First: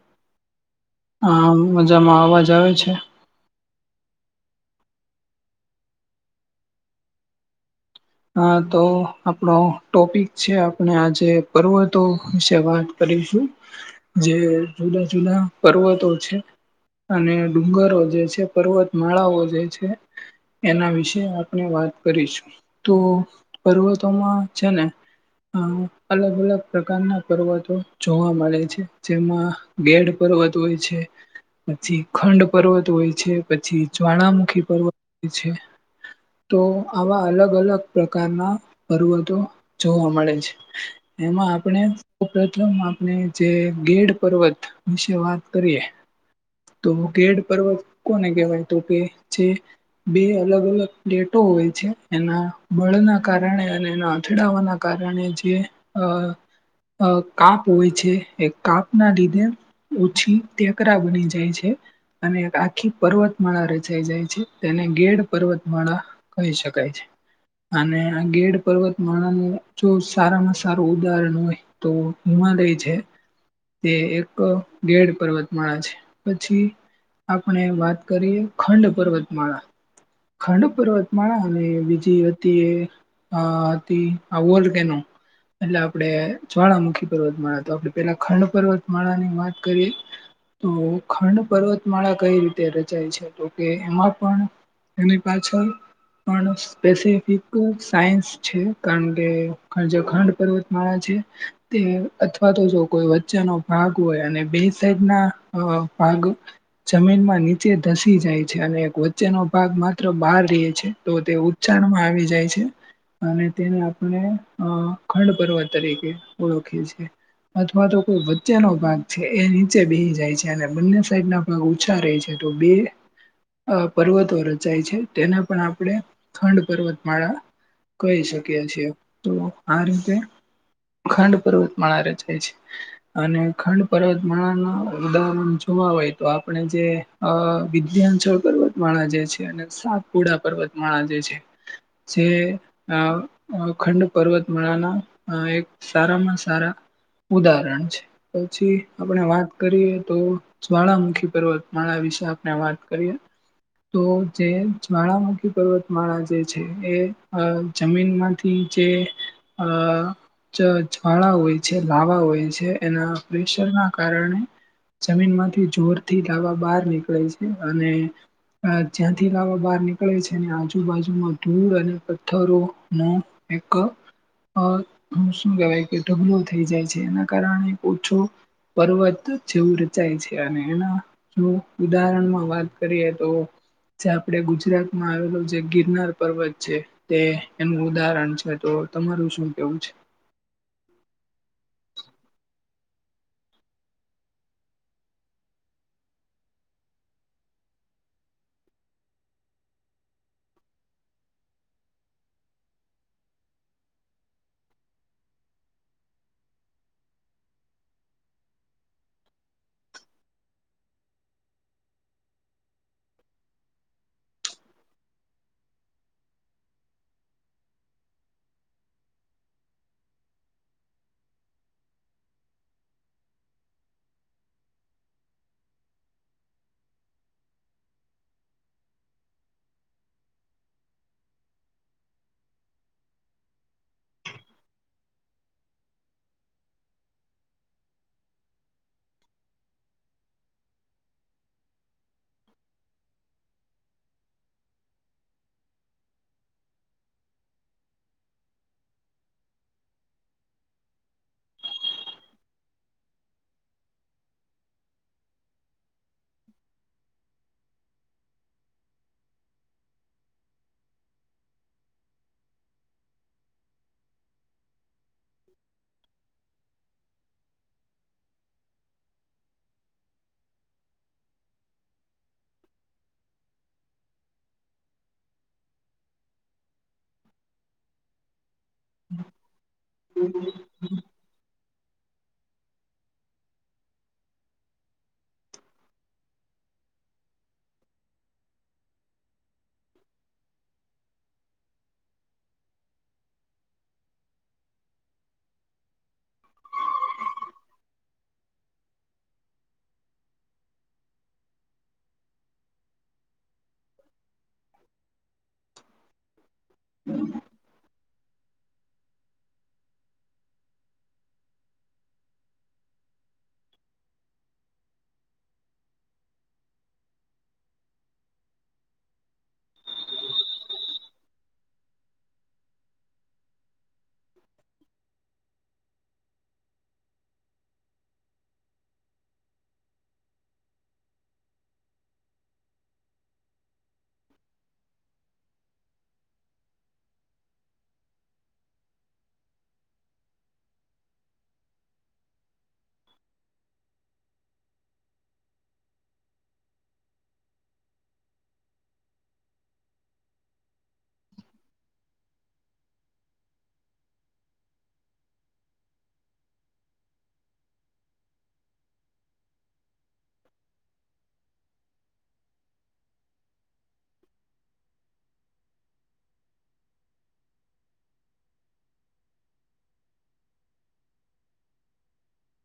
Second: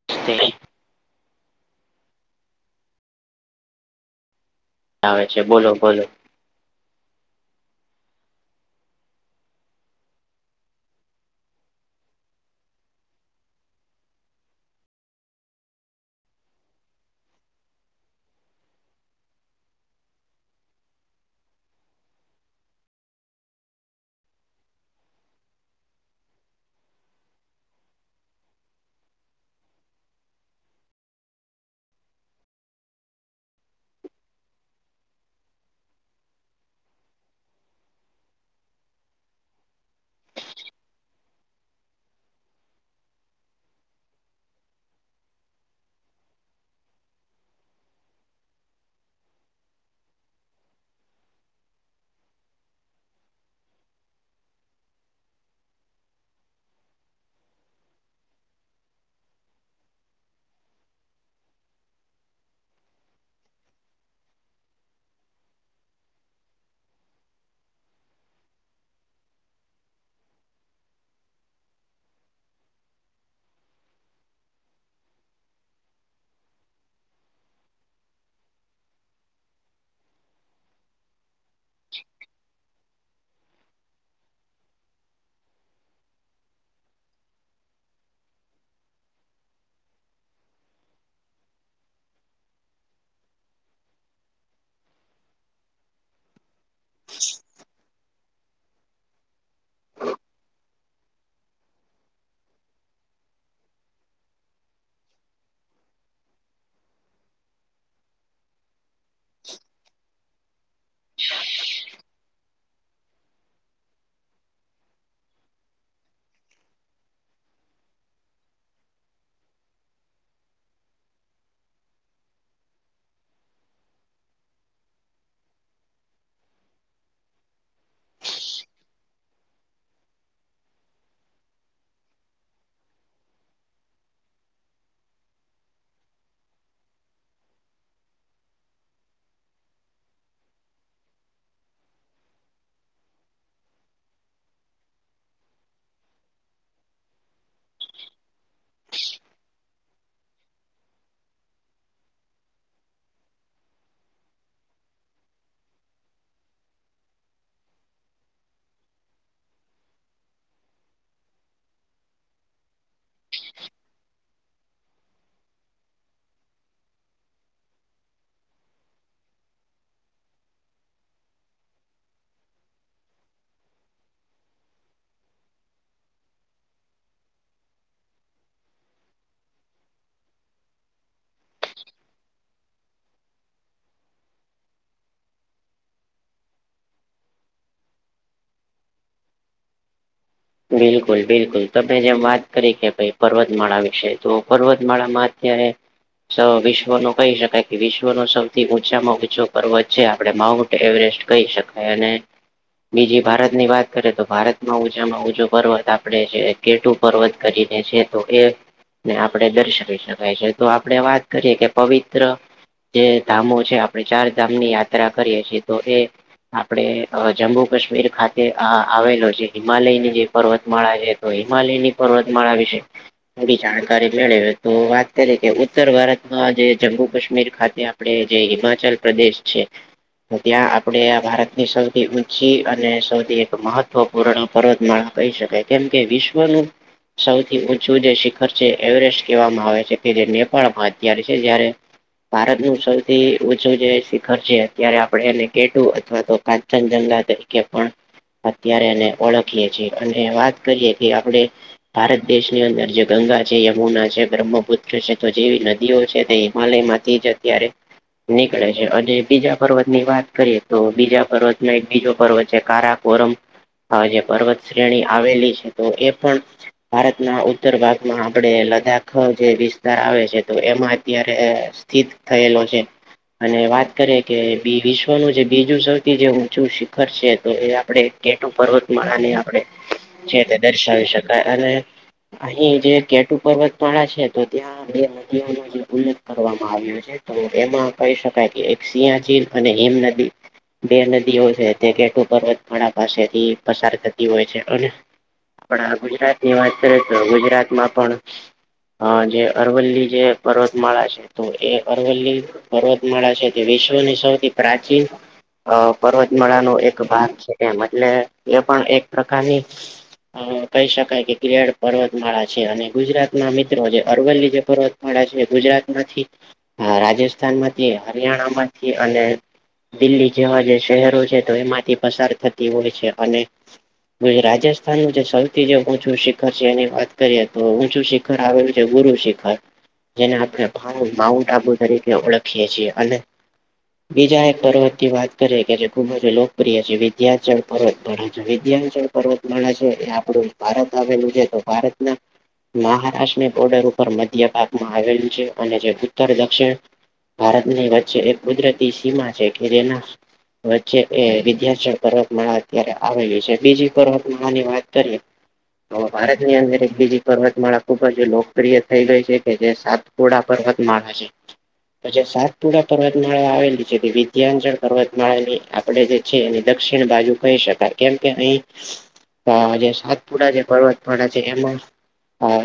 [inaudible] આ મજામાં અવાજ આવે છે. આવે છે બોલો બોલો. હા તો આપણો ટોપિક છે. આપણે આજે પર્વતો વિશે વાત. કરીશું જે જુદા જુદા પર્વતો છે. અને ડુંગરો જે છે પર્વતમાળાઓ જે છે. એના વિશે આપણે વાત કરીશું તો પર્વતોમાં છે ને. અ અલગ અલગ પ્રકારના પર્વતો જોવા મળે છે જેમાં. ગેડ પર્વત હોય છે. પછી ખંડ પર્વત હોય છે પછી જ્વાળામુખી પર્વત હોય છે. તો આવા અલગ અલગ પ્રકારના પર્વતો જોવા મળે છે. એમાં આપણે. તો પ્રથમ આપણે જે ગેડ પર્વત વિશે વાત કરીએ. તો ગેડ પર્વત કોને કહેવાય તો કે જે. બે અલગ અલગ ડેટો હોય છે. એના બળના કારણે અને એના અથડાવાના કારણે જે. અ કાપ હોય છે એ કાપ ના લીધે. ઓછી ટેકરા બની જાય છે. અને આખી પર્વતમાળા રચાઈ જાય છે તેને ગેડ પર્વતમાળા. કહી શકાય છે. અને આ ગેડ પર્વતમાળાનું જો સારામાં સારું ઉદાહરણ હોય. તો હુવા દઈ છે. તે એક ગેડ પર્વતમાળા છે પછી. આપણે વાત કરીએ ખંડ પર્વતમાળા. ખંડ પર્વતમાળા અને બીજી હતી એ હતી આો કેનો. એટલે આપણે જ્વાળામુખી પર્વતમાળા તો આપણે પેલા ખંડ પર્વતમાળા ની વાત કરીએ. તો ખંડ પર્વતમાળા કઈ રીતે રચાય છે તો કે એમાં પણ. એની પાછળ પણ સ્પેસિફિક સાયન્સ છે. કારણ કે જેખંડ પર્વત માળા છે. તે અથવા તો જો કોઈ વચ્ચાનો ભાગ હોય અને બે સાઈડ ના ભાગ. જમીન માં નીચે ધસી જાય છે અને એક વચ્ચે. ભાગ માત્ર બાર ર છે તો તે ઉચ્ચણમાં આવી જાય છે. અને તેને આપણે અ ખંડ પર્વત તરીકે ઓળખીએ છીએ. અથવા તો કોઈ વચ્ચેનો ભાગ છે એ નીચે બેસી જાય છે અને બંને સાઈડ ના. ઉછા રહે છે તો બે પર્વત. રચાય છે તેને પણ આપણે ખંડ પર્વતમાળા. કહી શકીએ છીએ તો આ રીતે. ખંડ પર્વત માર જાય છે. અને ખંડ પર્વતા ના ઉદહરણ જોવા હોય તો આપણે જે. અ વિદ્યાચળ પર્વતમાળા જે છે અને સાતપુડા પર્વતમાળા જે છે. જે. આ ખંડ પર્વતમાળાના એક સારામાં સારા. ઉદાહરણ છે પછી આપણે વાત કરીએ તો. જ્વાળાામુખી પર્વતમાળા વિશે આપણે વાત કરીએ. તો જે જ્વાળામુખી પર્વતમાળા જે છે એ જમીનમાં. થી જે અ. જ્વાળા હોય છે લાવા હોય છે એના પ્રેશર ના કારણે. જમીન માંથી જોરથી લાવા બહાર નીકળે છે અને. જ્યાંથી લાવા બહાર નીકળે છે અને આજુબાજુમાં ધૂળ અને પથ્થરો ન. એક. અ શું કેવાય કે ઢગલો થઈ જાય છે એના કારણે ઓછો. પર્વત જેવું રચાય છે અને એના. જો ઉદાહરણમાં વાત કરીએ તો. જે આપડે ગુજરાત માં આવેલું જે ગિરનાર પર્વત છે. તે એનું ઉદાહરણ છે તો તમારું શું કેવું છે. બિલકુલ બિલકુલ તમે જેમ વાત કરી કે પર્વતમાળા વિશે તો પર્વતમાળામાં અત્યારે વિશ્વ નો કહી શકાય કે વિશ્વનો સૌથી ઊંચામાં ઊં ચો પર્વત છે આપડે માઉડ એવરેસ્ટ કહી શકાય અને બીજી ભારત ની વાત કરીે તો ભારતમાં ઉચામાં પર્વત આપણે જે કેટું પર્વત કરીને છે તો એ ને આપણે દર્શાવી શકાય છે તો આપણે વાત કરીએ કે પવિત્ર જે ધામો છે આપણે ચાર ધામની યાત્રા કરીએ છીએ તો એ આપડ જમ્મુ કાશ્મીર ખાતે આવેલો જે હિમાલયની જે પર્વતમાળા છે તો હિમાલયની પર્વતમાળા વિશે થડી જાણકારી મેળ તો વાત કરી કે ઉત્તર ભારતમાં જે જમ્મુ કાશ્મીર ખાતે આપડે જે હિમાચલ પ્રદેશ છે. તો ત્યાં આપણેે આ ભારતની સૌથી ઊંચી અને સૌથી એક મહત્વપૂર્ણ પર્વતમાળા કહી શકાય કેમ કે વિશ્વનું સૌથી છું જે શિખર છે એવરેસ્ટ કહેવામાં આવે છે કે જે નેપાળમાં અત્યારે છે જારે ભારતનું સૌથી ઓછું જે શિખર છે અત્યારે આપ એને કેટું અથવા તો જનજંગા તરીકે પણ અત્યારે એને ઓળખીએ છીએ અને વાત કરીએ કે આપડે ભારત દેશની અંદર જે ગંગા છે યમુના છે બ્રહ્મપુદત્ર છે તો જેવી નદીઓ છે તે હિમાલયમાં થી અત્યારે નીકળે છેજ બીજા પર્વત ની વાત કરીએ તો બીજા પર્વત એક બીજો પર્વત છે કારાણ રમ જે પર્વત શ્રેણી આવેલી છે તો એ પણ ભારતના ઉત્તર ભાગમાં આપણે લદ્દાખ જે વિસ્તાર આવે છે તો એમાં અત્યારે સ્થિત થયેલો છે અને વાત કરીએ કે વિશ્વનું જે બીજું સૌથી જે ઊંચું શિખર છે તો એ આપડે. જેટું પર્વતમાળા અને આપણે જે તે દર્શાવી શકાય અને અહીં જે કેટુ પર્વત વાળા છે તો ત્યાં બે નદીઓ જે બુલેટ કરવામાં આવ્યો છે તો એમાં કહી શકાય કે સિંહચીર અને હેમનદી બે નદીઓ છે તે ગેટુ પર્વતમાળ પાસે થી પસાર થતા. હોય છે અને આપણા ગુજરાત ની વાત કરીએ તો ગુજરાતમાં પણ હ જે અરવલ્લી જે પર્વતમાળા છે તો એ અરવલ્લી પર્વતમાળા છે તે વિશ્વની સૌથી પ્રાચીન અ પર્વતમાળાનો એક ભાગ છે એ એટલે એ પણ એક પ્રકારની અ કહી શકાય કે ગિયાળ પર્વતમાળા છે અને ગુજરાત ના મિત્રો જે અરવલ્લી જે પર્વત છે ગુજરાત માંથી રાજસ્થાન માંથી હરિયાણા માંથી અને દિલ્હી જેવા જે શહેરો છે તો એમાંથી પસાર થતી હોય છે અને રાજસ્થાન નું જે સૌ થી જે ઊંચું શિખર છે એની વાત કરીએ તો ઊંચું શિખર આવેલું છે ગુરુ શિખર જેને આપણે ભાવ માઉન્ટ આબુ તરીકે ઓળખીએ છીએ અને બીજા એક પર્વત ની વાત કરી કે જે ખૂબજ લોકપ્રિય છે વિદ્યાચલ પર્વત પણ વિદ્યા પર્વતમાળા છે એ આપડું ભારત આવેલું છે તો ભારતના મહારાષ્ટ્રની બોર્ડર ઉપર મધ્ય ભાગમાં આવેલું છે અને જે ઉત્તર દક્ષિણ ભારતની વચ્ચે એક કુદરતી સીમા છે કે જેના વચ્ચે એ વિદ્યાર્થીઓ પર્વત માળા અત્યારે આવેલી છે બીજી હની વાત કરી એ. હ ભારત ની અંદર એક બીજી પર્વતમાળા ખુબ જ લોકપ્રિય થઈ ગઈ છે કે જે સાત કોડા પર્વત મારા છે. જે સાતપુરા પર્વતમાળા આવેલી છે તે વિદ્યાંચળ પર્વતમાળા ની આપડે જે છે એની દક્ષિણ બાજુ કહી શકાય કેમ કે અહી હ જે સાતપુરા જે પર્વતપળા છે એમાં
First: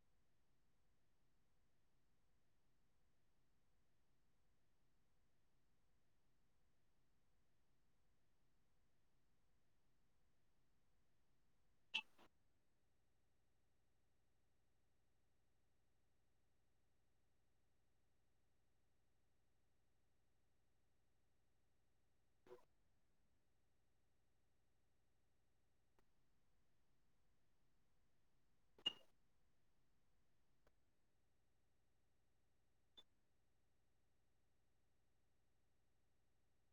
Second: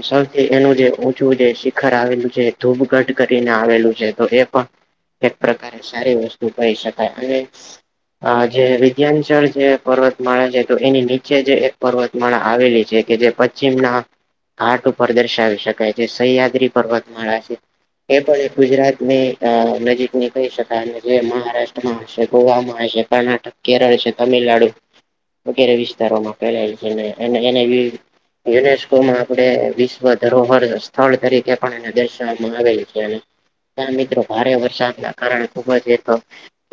સૌથી એનું જે છું જે શિખર આવેલું છે ધૂપગઢ કરીને આવેલું છે તો એ પણ એક પ્રકારે સારી વસ્તુ કઇ શકાય અને આ જે વિદ્યાંચળ જે પર્વતમાળા છે તો એની નીચે જે એક પર્વતમાળ આવેલી છે કે જે પશ્ચિમના હાથ ઉપર દર્શાવી શકાય છે સહિયાદ્રી પર્વતમાળા છે એ પણ એક ગુજરાત ની નજીક ની કહી શકાય જે મહારાષ્ટ્રમાં ગોવામાં આવે છે કર્ણાટક કેરળ છે તમિલનાડુ વગેરે વિસ્તારોમાં ફેલાય છે ને એને યુનેસ્કોમાં આપણે વિશ્વ ધરોહર સ્થળ તરીકે પણ એને દર્શવામાં આવેલ છે હ મિત્રો ભારે વરસાદના કારણે ખુબ જ તો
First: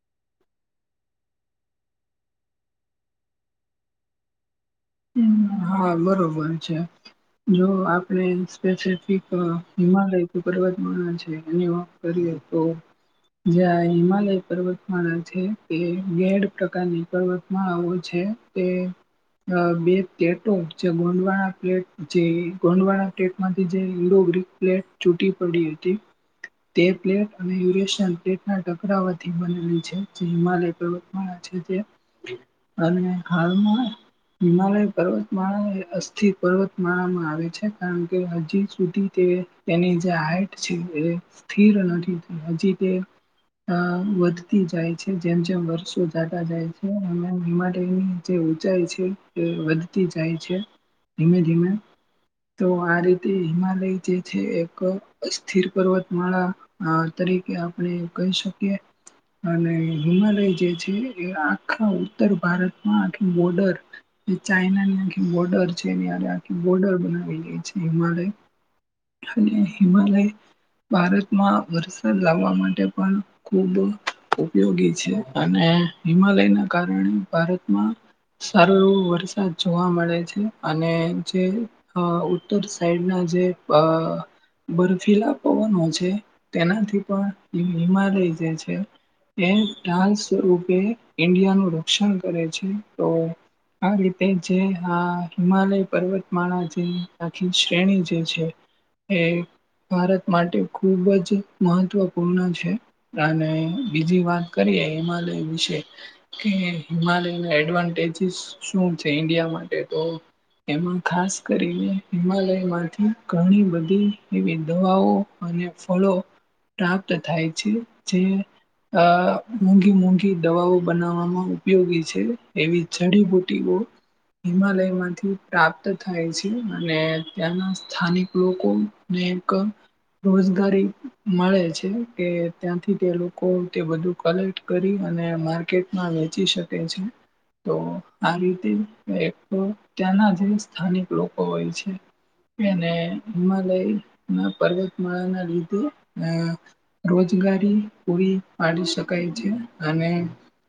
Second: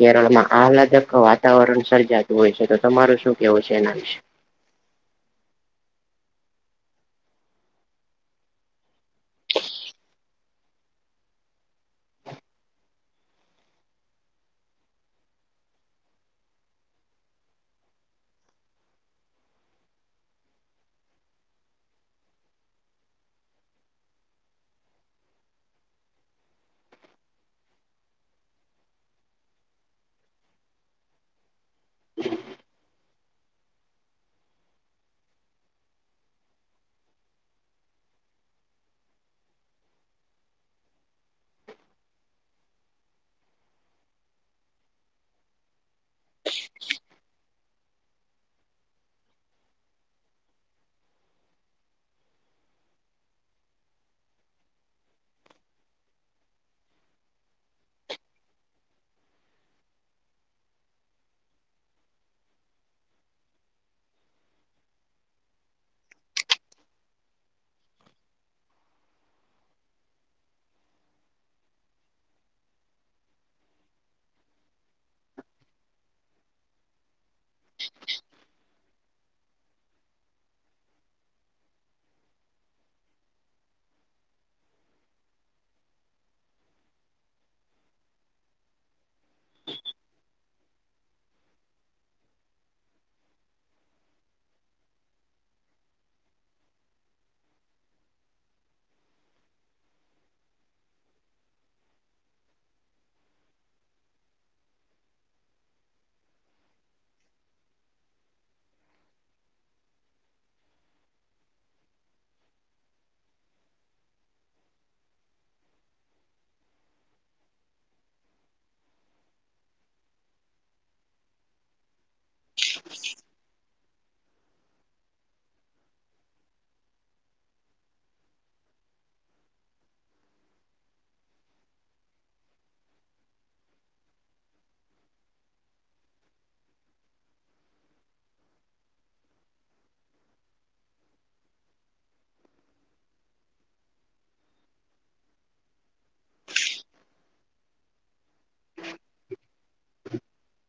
કેરળમાં આહલાદક વાતાવરણ સર્જાતું હોય છે તો તમારું શું કેવું છે એના વિશે હા બરોબર છે જો આપણે એક હિમાલય તો પર્વતમાંળા છે એની વાત કરીએ તો જ્યાં હિમાલય પર્વતમાળા છે તે ગેડ પ્રકારની પર્વત માળાઓ છે તે. બે પટો જે ગોંડવા પટ જે ગોંડવા પ્લેટ માંથી જે લીડ ગ્રીક પલેટ ચૂટી પડી હતી તે પ્લેટ અને યુશન પ્લેટ ટકરાથી બનેલી છે જે હિમાલય પર્વત અને હાલમાં હિમાલય પર્વત માળા અસ્થિર પર્વત માળામાં આવે છે કારણ કે હજી સુધી તે તેની જે હાઈટ છે એ સ્થિર નથી હજી તે અ વધતી જાય છે જેમ જેમ વર્ષો જતા જાય છે એમ એ માટેની જે ઊંચાઈ છે એ વધતી જાય છે ધીમે ધીમે તો આ રીતે હિમાલય જે છે એક સ્થિર પર્વતમાળા આ તરીકે આપણે કહી શકીએ અને હિમાલય જે છે એ આખા ઉત્તર ભારતમાં આખી બોર્ડર એ ચાઈનાની આખી બોર્ડર છે આખી બોર્ડર બનાવી લઈ છે હિમાલય અને હિમાલય ભારતમાં વરસાદ લાવવા માટે પણ ખૂબ ઉપયોગી છે અને હિમાલયના કારણે ભારતમાં સારો એવો વરસાદ જોવા મળે છે અને જે અ ઉત્તર સાઈડ ના જે અ બરફીલા પવનો છે તેનાથી પણ હિમાલય જે છે એ ઢાળ સ્વરૂપે ઇન્ડિયાનું રક્ષણ કરે છે તો આ રીતે જે આ હિમાલય પર્વતમાળા જે આખી શ્રેણી જે છે એ ભારત માટે ખૂબ જ મહત્વપૂર્ણ છે. અને બીજી વાત કરીએ હિમાલય વિશે કે હિમાલય એડવાન્ટેજીસ શું છે ઇન્ડિયા માટે તો એમાં ખાસ કરીને હિમાલયમાંથી ઘણી બધી એવી દવાઓ અને ફળો પ્રાપ્ત થાય છે જે આ મોંઘી મોંઘી દવાઓ બનાવવામાં ઉપયોગી છે એવી જડીબુટ્ટી મું [inaudible] હિમાલયમાંથી પ્રાપ્ત થાય છે અને ત્યાંના સ્થાનિક લોકો [inaudible] રોજગારી મળે છે કે ત્યાંથી તે લોકો તે બધું કલેક્ટ કરી અને માર્કેટમાં વેચી શકે છે તો આ રીતે એક ત્યાંના જે સ્થાનિક લોકો હોય છે અને હિમાલય ના પર્વતમાળા ના લીધે અ રોજગારી પૂરી પાડી શકાય છે અને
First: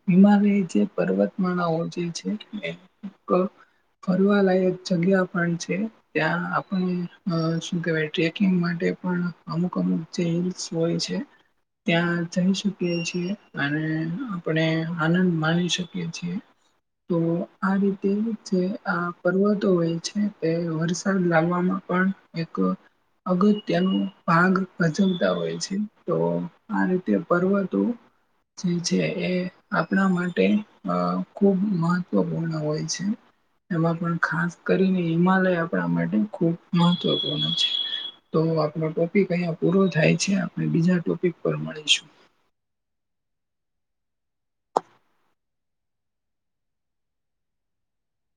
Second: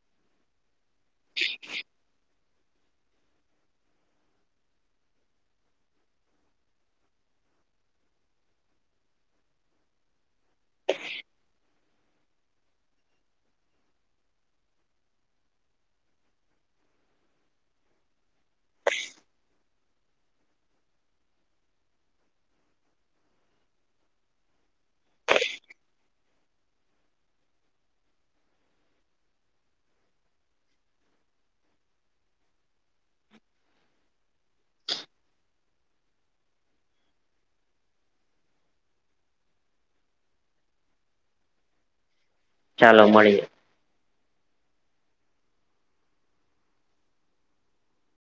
હીમાલય જે પર્વતમાળાઓ જે છે એ ક ફરવાલાાયક જગ્યા પણ છે. ત્યાં આપણે અ શું કેવાય ટ્રેકિંગ માટે પણ અમુક અમુક. ચેસ હોય છે. ત્યાં જઈ શકીએ છીએ અને આપણે આનંદ માણી શકીએ છીએ. તો. આ રીતે જે આ પર્વતો હોય છે તે વરસાદ લાવવામાં પણ એક. અગત્યનો ભાગ ભજવતા હોય છે તો આ રીતે પર્વતો જે છે એ આપણા માટે અ ખૂબ મહ ત્વ પૂર્ણ હોય છે. એમાં પણ ખાસ કરીને હિમાલય આપણા માટે ખૂબ મહત્વપૂર્ણ છે. તો આપનો ટોપિક અહીંયા પૂરો થાય છે આપણે બીજા ટોપિક પર મળીશું. ચાલો મળીએ.